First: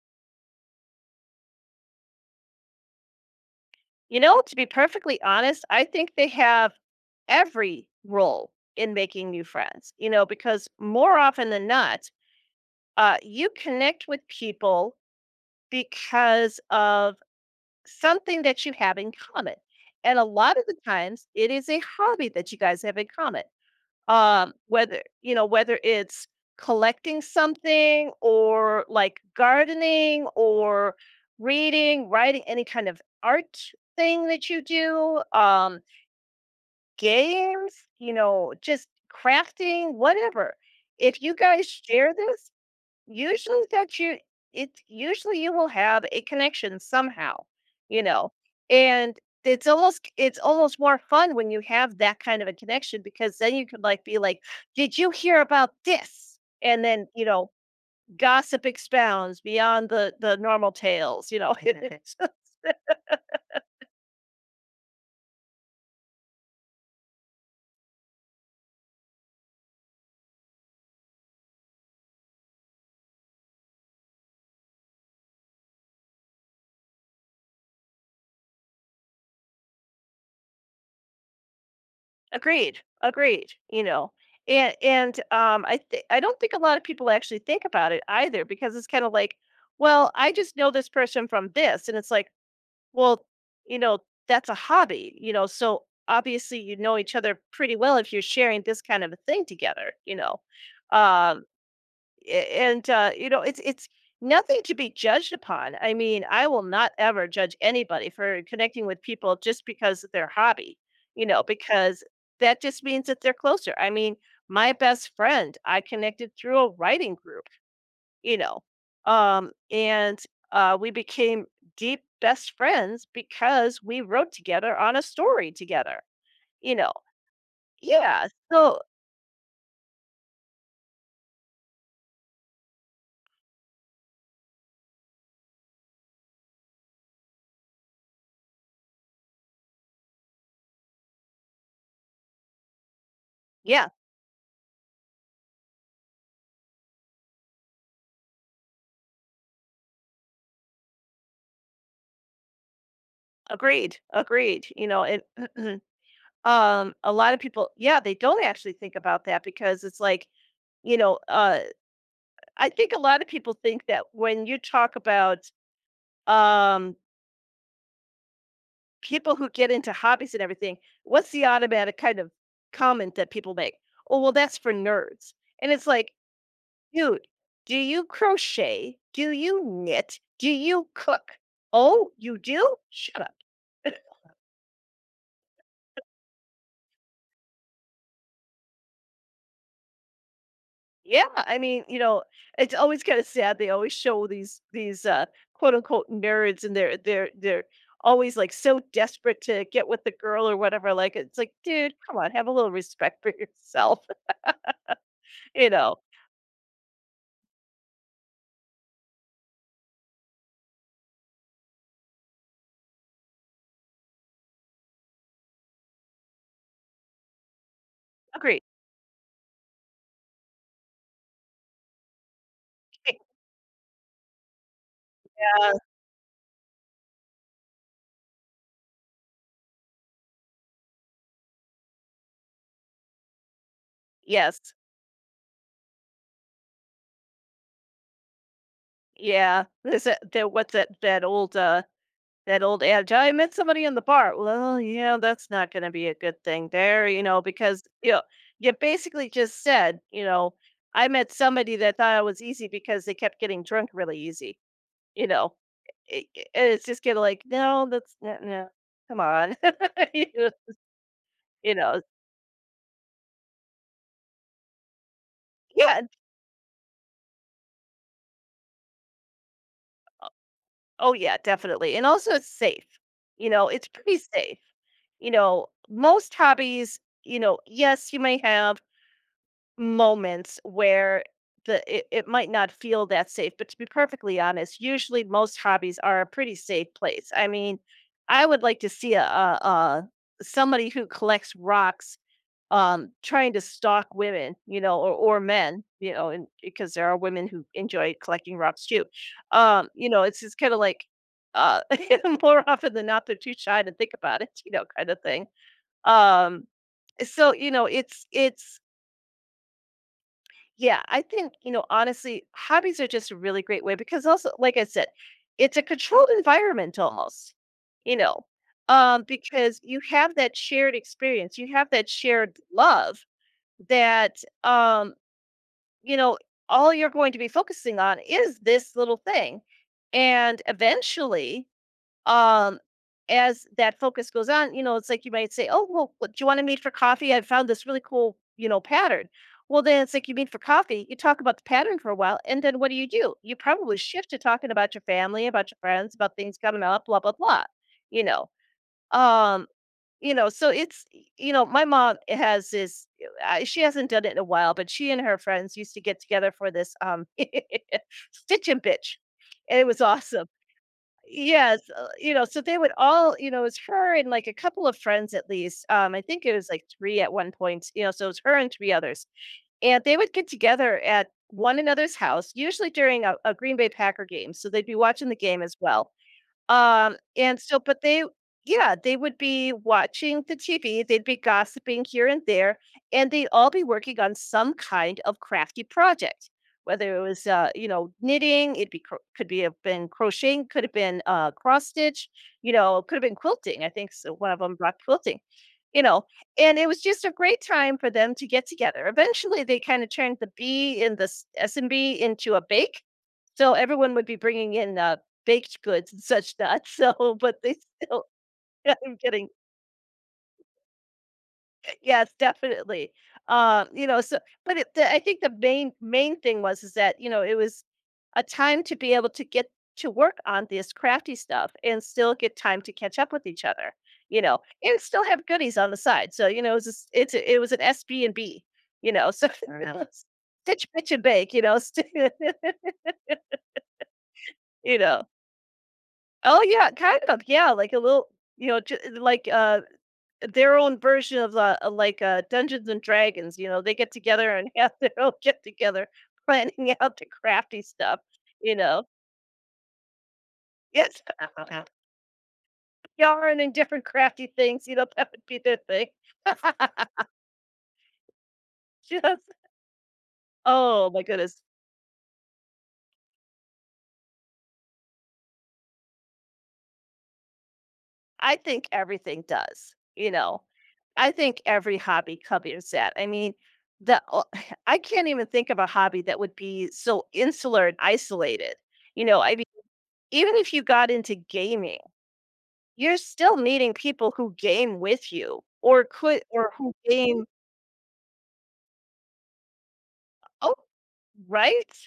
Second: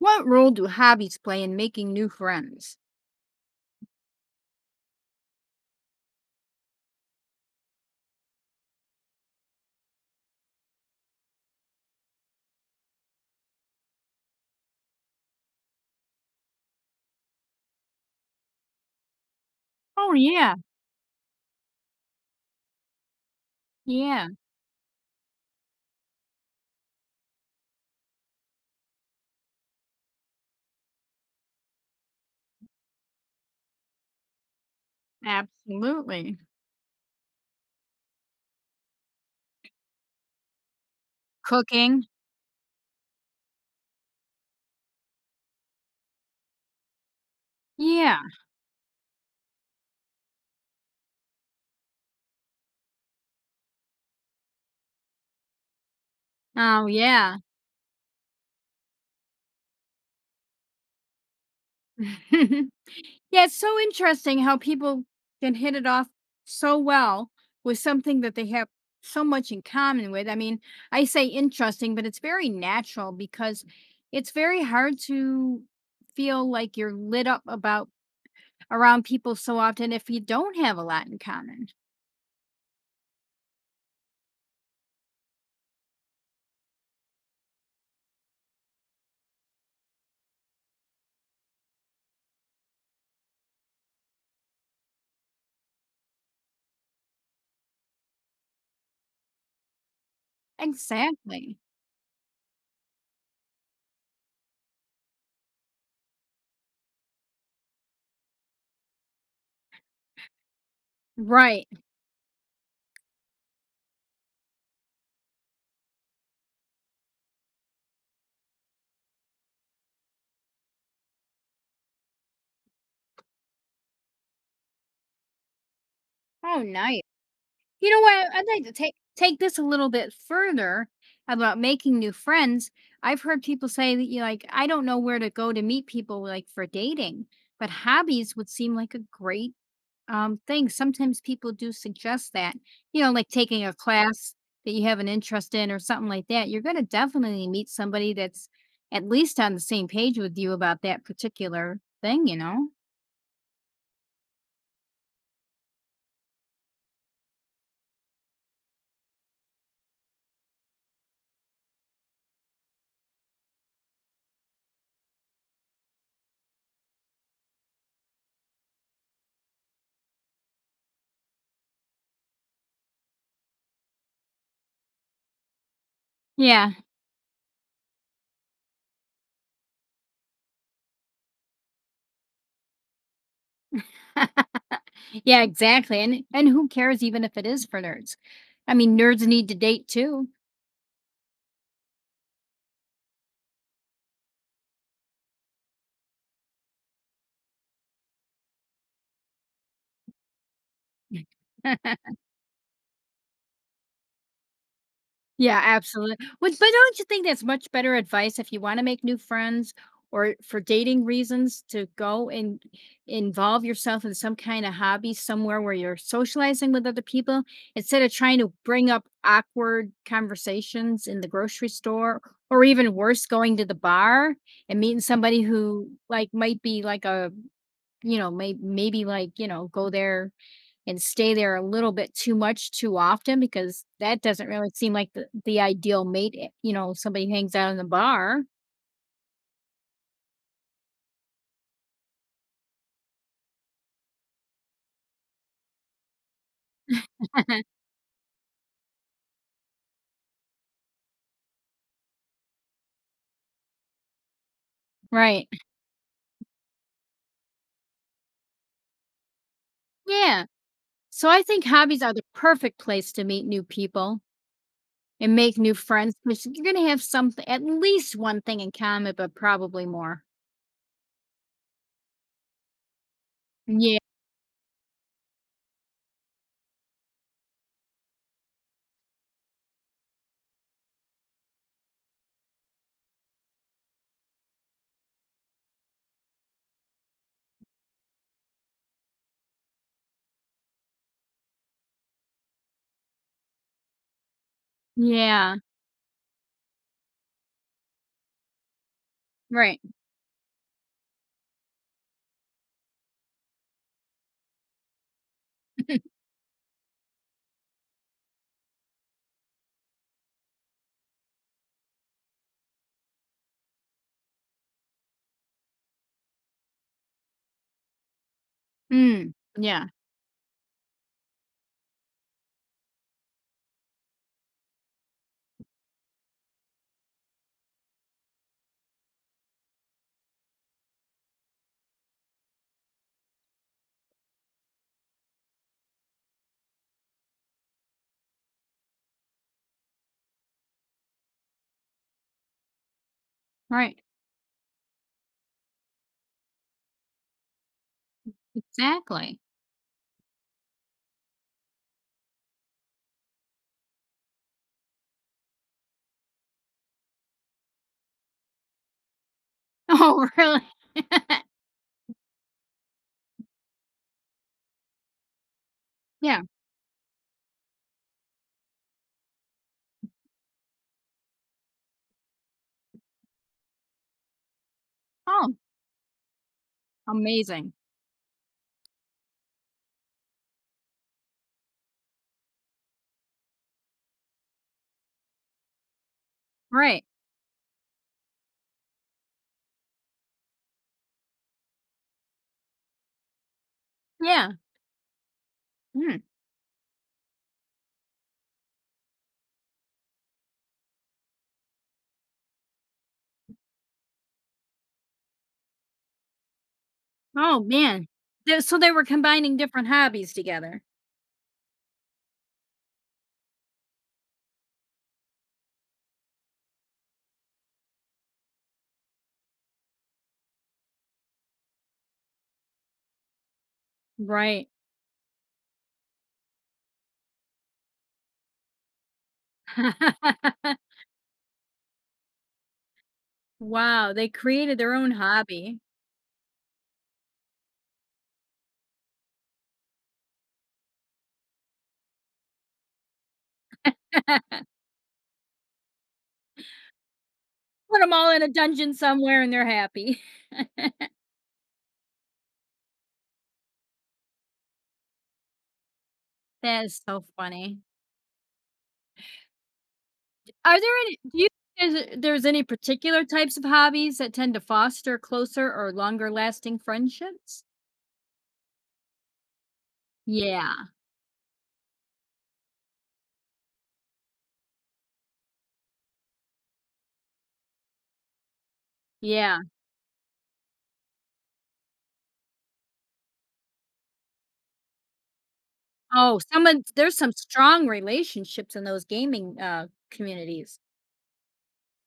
What role do hobbies play in making new friends? You know, to be perfectly honest, I think they have every role in making new friends, you know, because more often than not, you connect with people because of something that you have in common. Oh And a yeah. lot of the times it is a hobby that you guys have in common. Yeah, Whether, you know, whether it's collecting something or like gardening or reading, writing, any kind of art thing that you do. Absolutely. Games, you know, just crafting, whatever. If you guys Cooking. share this, usually that you it usually you will have a connection somehow, you Yeah. know. And it's almost more fun when you have that kind of a connection because then you can like be like, "Did you hear about this?" And Oh then, you yeah. know, gossip expounds beyond the normal tales, you know. yeah, it's so interesting how people can hit it off so well with something that they have so much in common with. I mean, I say interesting, but it's very natural because it's very hard to feel like you're lit up about around people so often if you don't have a lot in common. Agreed, agreed, you know, and I don't think a lot of people actually think about it either because it's kinda like, "Well, I just know this person from this," and it's like, "Well, you know, that's a hobby," you know, so, obviously, you know each other pretty well if you're sharing this kind of a thing together, you know, uh Exactly. a- and you know, it's nothing to be judged upon. I mean, I will not ever judge anybody for connecting with people just because of their hobby, you know, Right. because that just means that they're closer. I mean, my best friend, I connected through a writing group, you know, and we became deep best friends because we wrote together on a story together, Oh, you know. nice. You know what? Yeah. I'd like to So take this a little bit further about making new friends. I've heard people say that you like, I don't know where to go to meet people like for dating, but hobbies would seem like a great thing. Sometimes people do suggest that, you know, like taking a yeah, class that you have an interest in or something like that. You're gonna definitely meet somebody that's at least on the same page with you about that particular thing, you know? agreed, agreed. You know, it a lot of people, yeah, they don't actually think about that because it's like, you know, I think a lot of people think that when you talk about, um people who get into hobbies and everything, what's the automatic kind of comment that people make? "Oh, well, that's for nerds." And it's like, Yeah. dude, do you crochet? Do you knit? Do you cook? Oh, you do? Shut up. Yeah, exactly. And who cares even if it is for nerds? I mean, nerds need to date too. Yeah, I mean, you know, it's always kind of sad. They always show these quote unquote nerds, and they're always like so desperate to get with the girl or whatever. Like it's like, dude, come on, have a little respect for yourself. Yeah, You know, absolutely. But don't you think that's much better advice if you want to make new friends or for dating reasons to go and involve yourself in some kind of hobby somewhere where you're socializing with other people instead of trying to agree. bring up awkward conversations in the grocery store or even worse, going to the bar and meeting somebody Yeah. who like might be like a you know, maybe like, you know, go there and stay there a little bit too much too often because that doesn't really Yes. seem like the ideal mate. You know, somebody hangs out in the bar. Yeah. There's that. There, what's that? That old adage, "I met somebody in the bar." Well, yeah, that's not gonna be a good thing there, you know, because, you know, you basically just said, you know, "I met somebody that thought I was easy because they kept getting drunk really easy," you Right. know? I it's just kinda like, "No, that's not, no, come on." You Yeah. know, So I think you know? hobbies are the perfect place to meet new people and make new Yeah. friends because you're going to have something, at least one thing in common, but probably more. Oh, yeah, definitely, and also it's safe, you know, it's Yeah. pretty safe. You know, most hobbies, you know, yes, you may have moments where it might not feel that safe, but to be perfectly honest, usually most hobbies are a pretty safe place. I mean, I would like to see a somebody who collects rocks, trying to stalk women, you know, or Yeah. men, you know, and because there are women who enjoy collecting rocks too. Right. You know, it's just kind of like, uh more often than not, they're too shy to think about it, you know, kind of thing. um so, you know, it's yeah, I think, you know, honestly, hobbies are just a really great way, because also, like I said, it's a controlled environment almost, you know, Mm. because Yeah. you have that shared experience, you have that shared love that, um, you know, all you're going to be focusing on is this little thing. And eventually, um as that focus goes on, you know, it's like you might say, "Oh, well, what, do you want to meet for coffee? I found this really cool, you know, pattern." Well, then it's like you meet for coffee, you talk about the pattern for a while, and then what do you do? You probably Right. shift to talking about your family, about your friends, about things coming up, blah, blah, blah, you know. Exactly. um you know, so it's, you know, my mom has this, she hasn't done it in a while, but she and her friends used to get together for this, stitch and bitch, and it was Oh, awesome. really? Yes, you know, so they would all, you know, it was her and like a couple of friends at least. I yeah. think it was like three at one point, you know, so it was her and three others. And they would get together at one another's house, usually during a Green Bay Packer game. So they'd be watching the Oh, game as well. And amazing. so, but they, yeah, they would be watching the TV, they'd be gossiping here and there, and they'd all be working on some kind of crafty project, Right. whether it was, you know, knitting, it be cro could be, have been crocheting, could have been, cross stitch, you know, could have been quilting, I think s one Yeah. of them brought quilting, you Mm. know, and it was just a great time for them to get together. Eventually, they kinda turned the B in the s S&B into a bake, so everyone would be bringing in, baked goods and such not, so but Oh, they man. still Th So they were I'm kidding. combining different hobbies together. Yes, definitely. You know, so but it the I think the main thing was is that, you know, it was a time to be able to get to work on this crafty stuff and still get time to catch up with each other, you know, Right. and still have goodies on the side. So, you know, it's just, it was an SB&B, you know, so Fair it Yeah. was stitch, pitch, and bake, you know, st- Wow, they created their you own know. hobby. Oh yeah, kind of. Yeah, like a little, you know, their own version of, Dungeons and Dragons, you know, they get Put together and have their own get together, planning out the crafty them stuff, all in a you dungeon know? somewhere and they're happy. Yes, yarn and different crafty things, you know, that would be their thing. That is so funny. Just, Are there oh any my do you goodness. think there's a there's any particular types of hobbies that tend to foster closer or longer lasting friendships? I think everything does, you know? Yeah. I think every hobby covers that. I mean, the o I can't even think of a hobby that would be so insular and isolated, you know? I Yeah. mean, even if you got into gaming, you're still needing people who game with you, or Oh, could, or someone who there's some game. strong relationships in those gaming, Oh, communities. right?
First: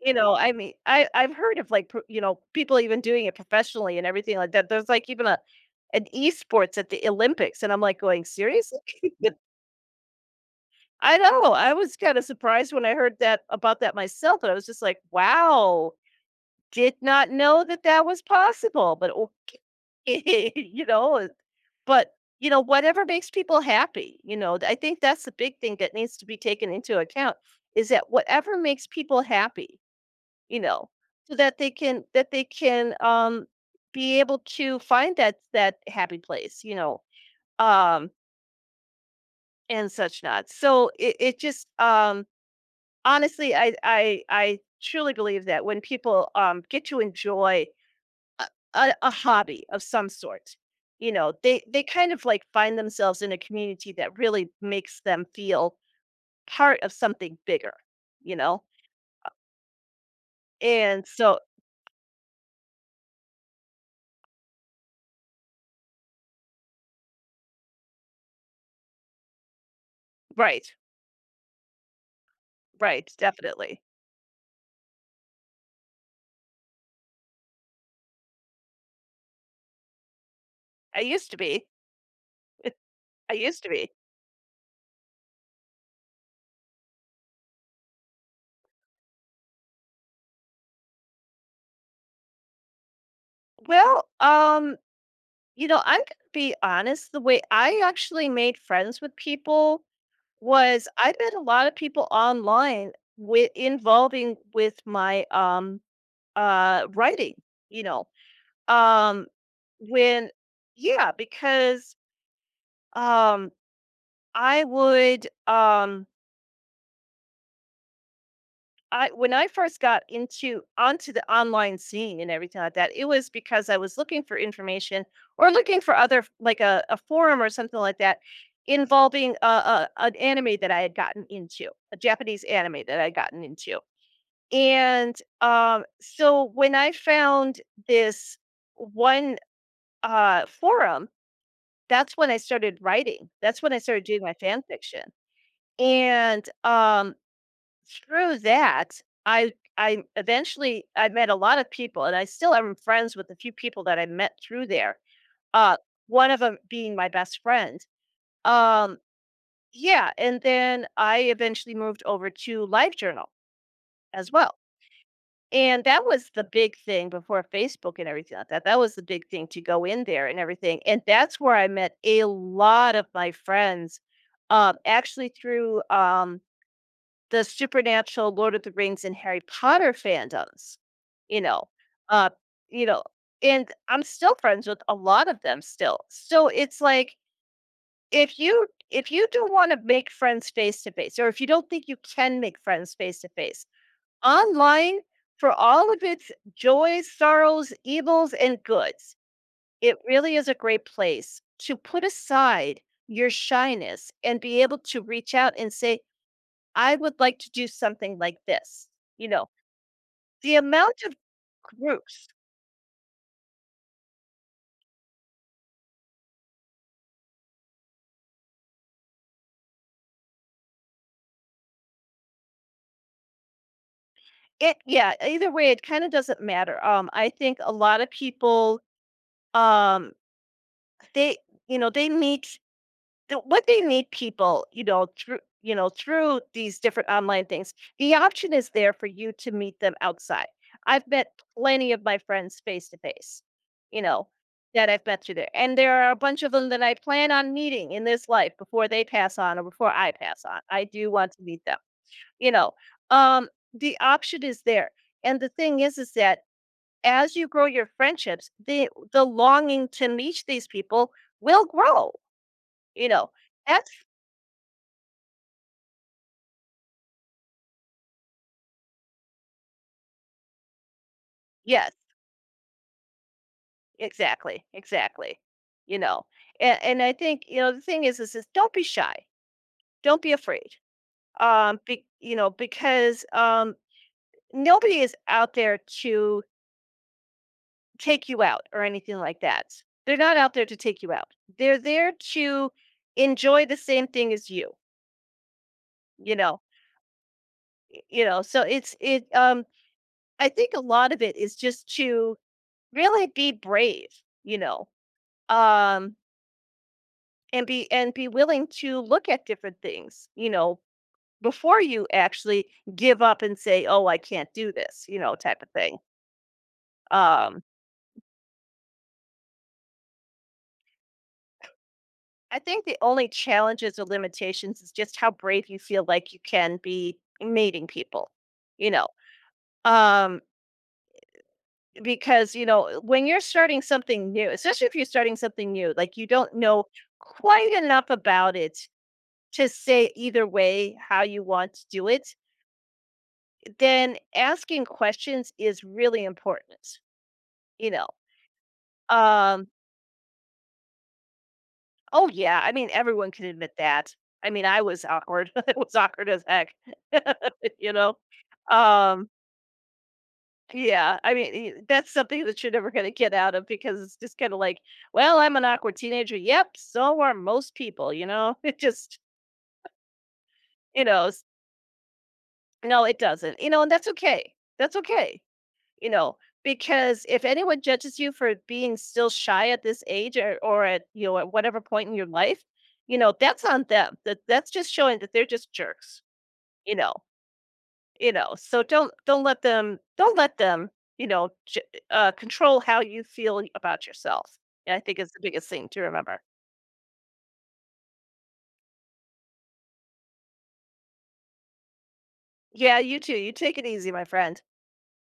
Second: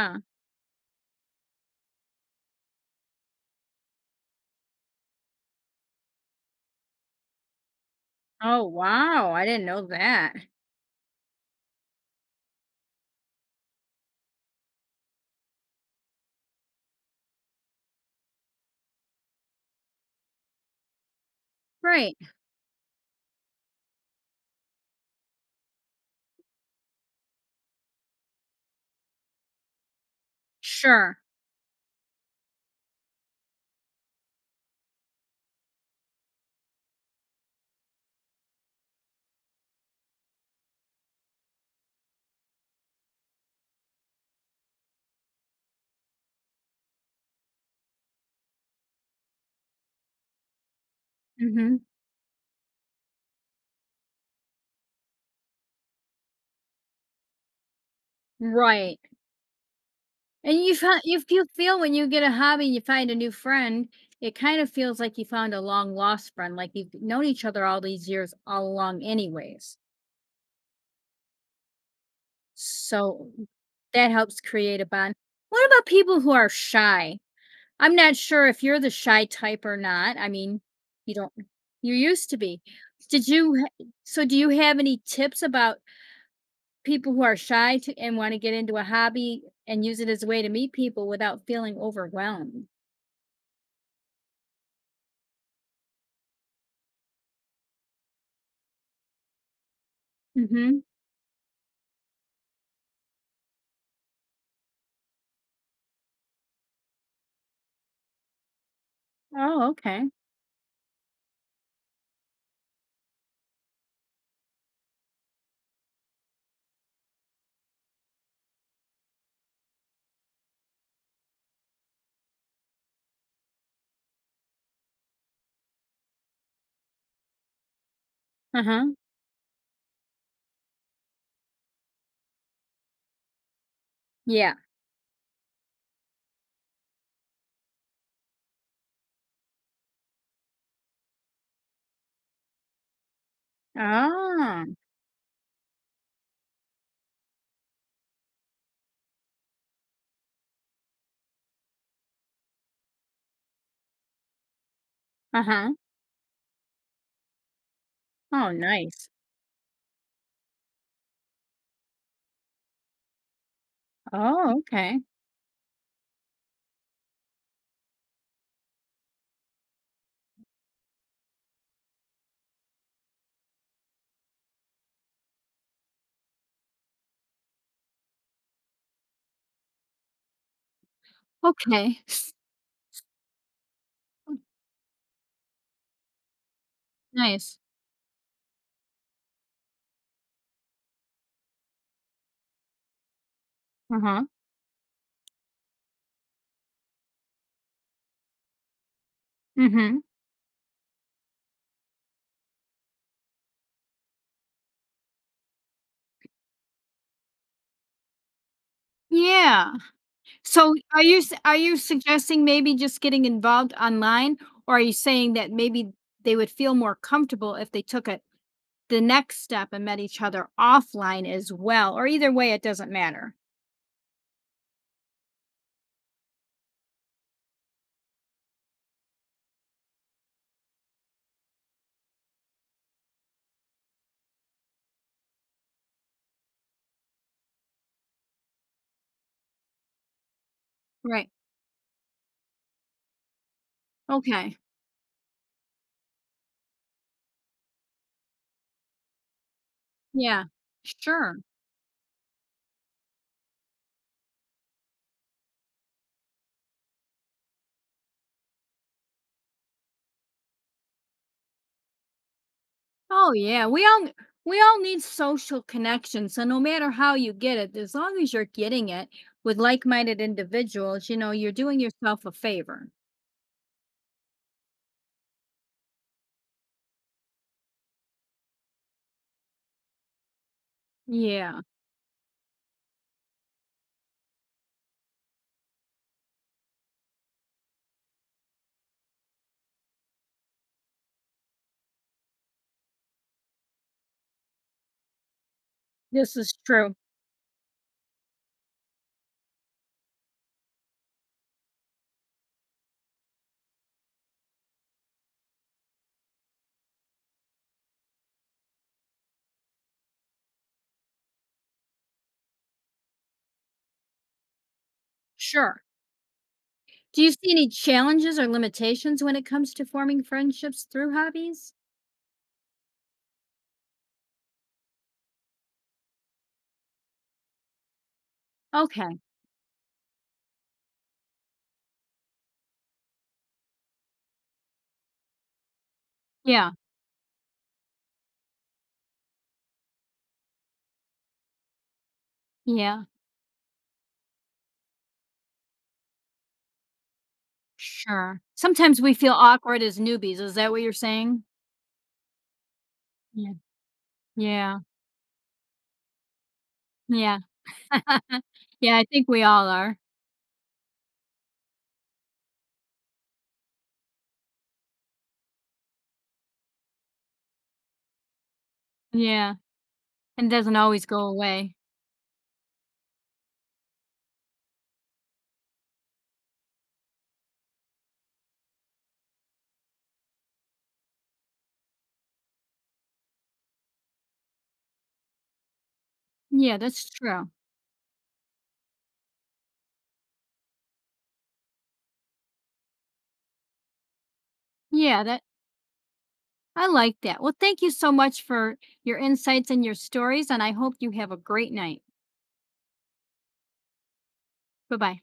You know, I mean, I've heard of, like, pro you know, people even doing it professionally and everything like that. There's, like, even a an esports at the Olympics, and I'm, like, going, Oh, "Seriously?" wow, But I didn't know that. I know, I was kinda surprised when I heard that about that myself, and I was just like, "Wow, did not know that that was possible," but okay, you know, but, Right, you know, whatever makes people happy, you know, I think that's the big thing that needs to be taken into account, is that whatever makes people happy, you know, sure, so that they can, be able to find that that happy place, you know, um and such not. So it just honestly, I truly believe that when people, get to enjoy a, a hobby of some sort, you know, mhm, they kind of like find themselves in a community that really makes them feel part of something bigger, you know, right, and you felt and if so, you feel when you get a hobby, and you find a new friend, it kind of feels like you found a long lost friend, like you've known each other all these years all along anyways, right, right, so definitely. that helps create a bond. What about people who are shy? I'm not sure if you're the shy type or not, I mean, I you used don't to be. you used to be. Did I you used to ha be. So do you have any tips about people who are shy to and wanna get into a hobby and use it as a way to meet people without feeling overwhelmed? Well, you know, I'm gonna be honest, the way I actually made friends with people Mhm. was I met a lot of people online with, involving with my, writing, you know. Um, Oh, okay. when yeah, because, um, I would, um I, when I first got into onto the online scene and everything like that, it was because I was looking for information or looking for other f like a forum or something like that Uh-huh. involving a an anime that I had gotten into, a Japanese anime that I had gotten into, Yeah. and, so when I found this one, forum. That's when I started writing. That's when I started doing my fan Oh. fiction, and, through that, I eventually I met a lot of people, and I still am friends with a few people that I met through there, Uh-huh. uh, one of them being my best friend. Oh, Um, nice. yeah, and then I eventually moved over to LiveJournal as Oh, well. okay. And that was the big thing before Facebook and everything like that. That was the big thing to go in there and everything. And that's where I met a lot of my friends, actually through the supernatural Lord of the Rings and Harry Potter fandoms, you know, Okay. uh, s- you know, and I'm still friends with a lot of them still. So it's like Nice. if you don't want to make friends face to face, or if you don't think you can make friends face to face, Uh-huh. online for all of its joys, sorrows, evils, and goods. It Mhm. really is a great place to put aside your shyness and be able to reach out and say, I would like to do something like this. You know, Yeah. the So, amount of are you groups, suggesting maybe just getting involved online, or are you saying that maybe they would feel more comfortable if they took it the next step and met each other offline as well, or either way, it doesn't matter? it, yeah, either way, it kind of doesn't matter. I think a lot of people, um, they, they meet what they need people, through these different online things, the option is there for you to meet them outside. I've Right. met plenty of my friends face to face, you know, Okay. that I've met through there. And there are a bunch of them that I plan on meeting in this life before they pass on or before I pass Yeah. on. I do want Sure. to meet them, you know. The option is there. And the thing is that as you grow your friendships, the longing to meet these people will grow, you know. Oh, yeah. We all need social connection. So no matter how you get it, as long as you're getting it with like-minded individuals, you know, you're doing Yes, yourself a favor. exactly, exactly. You know, and I think the thing is, is don't be shy, don't be afraid. Yeah. Be, because nobody is out there to take you out or anything like that. They're not out there to take you out. They're there to enjoy the same thing as you. You This is know, true. y- you know. So it's it. I think a lot of it is just to really be brave. You know, um, and be willing to look at different things, you know, before you actually give up and say, "Oh, I can't do this," you know, type of Sure. thing. Do you see Um, any challenges or limitations when it comes to forming friendships through hobbies? I think the only challenges or limitations is just how brave you feel like you can be meeting people, you know. Okay. Um, because you know, when you're starting something new, especially if you're starting something new, like you don't Yeah. know quite enough about it to say either way how you want to do it. Yeah. Then asking questions is really important, you know? Sure. Sometimes we feel Um, awkward as newbies. Is that what you're saying? oh, yeah, I mean, everyone can Yeah. admit that. I mean, Yeah. I was awkward. I was awkward as heck, Yeah. you know? yeah, I think Um, we all are. yeah, I mean, that's something that you're never going to get out of because it's just kind of like, well, I'm an awkward teenager. Yep, so are most people, you know? It just, Yeah, and doesn't you always go know, s- away. no, it doesn't, you know, and that's okay. That's okay, you know, because if anyone judges you for being still shy at this age or at, you know, at whatever point in your life, you know, that's on them. That's just showing that they're just jerks, Yeah, you that's know, true. So don't let them, you know, j- control how you feel about yourself. I think Yeah, is the that biggest thing to remember. I like that. Well, thank you so much for your insights and your stories, and I hope you have a great night. Yeah, you too. You take it easy, my friend. Bye-bye.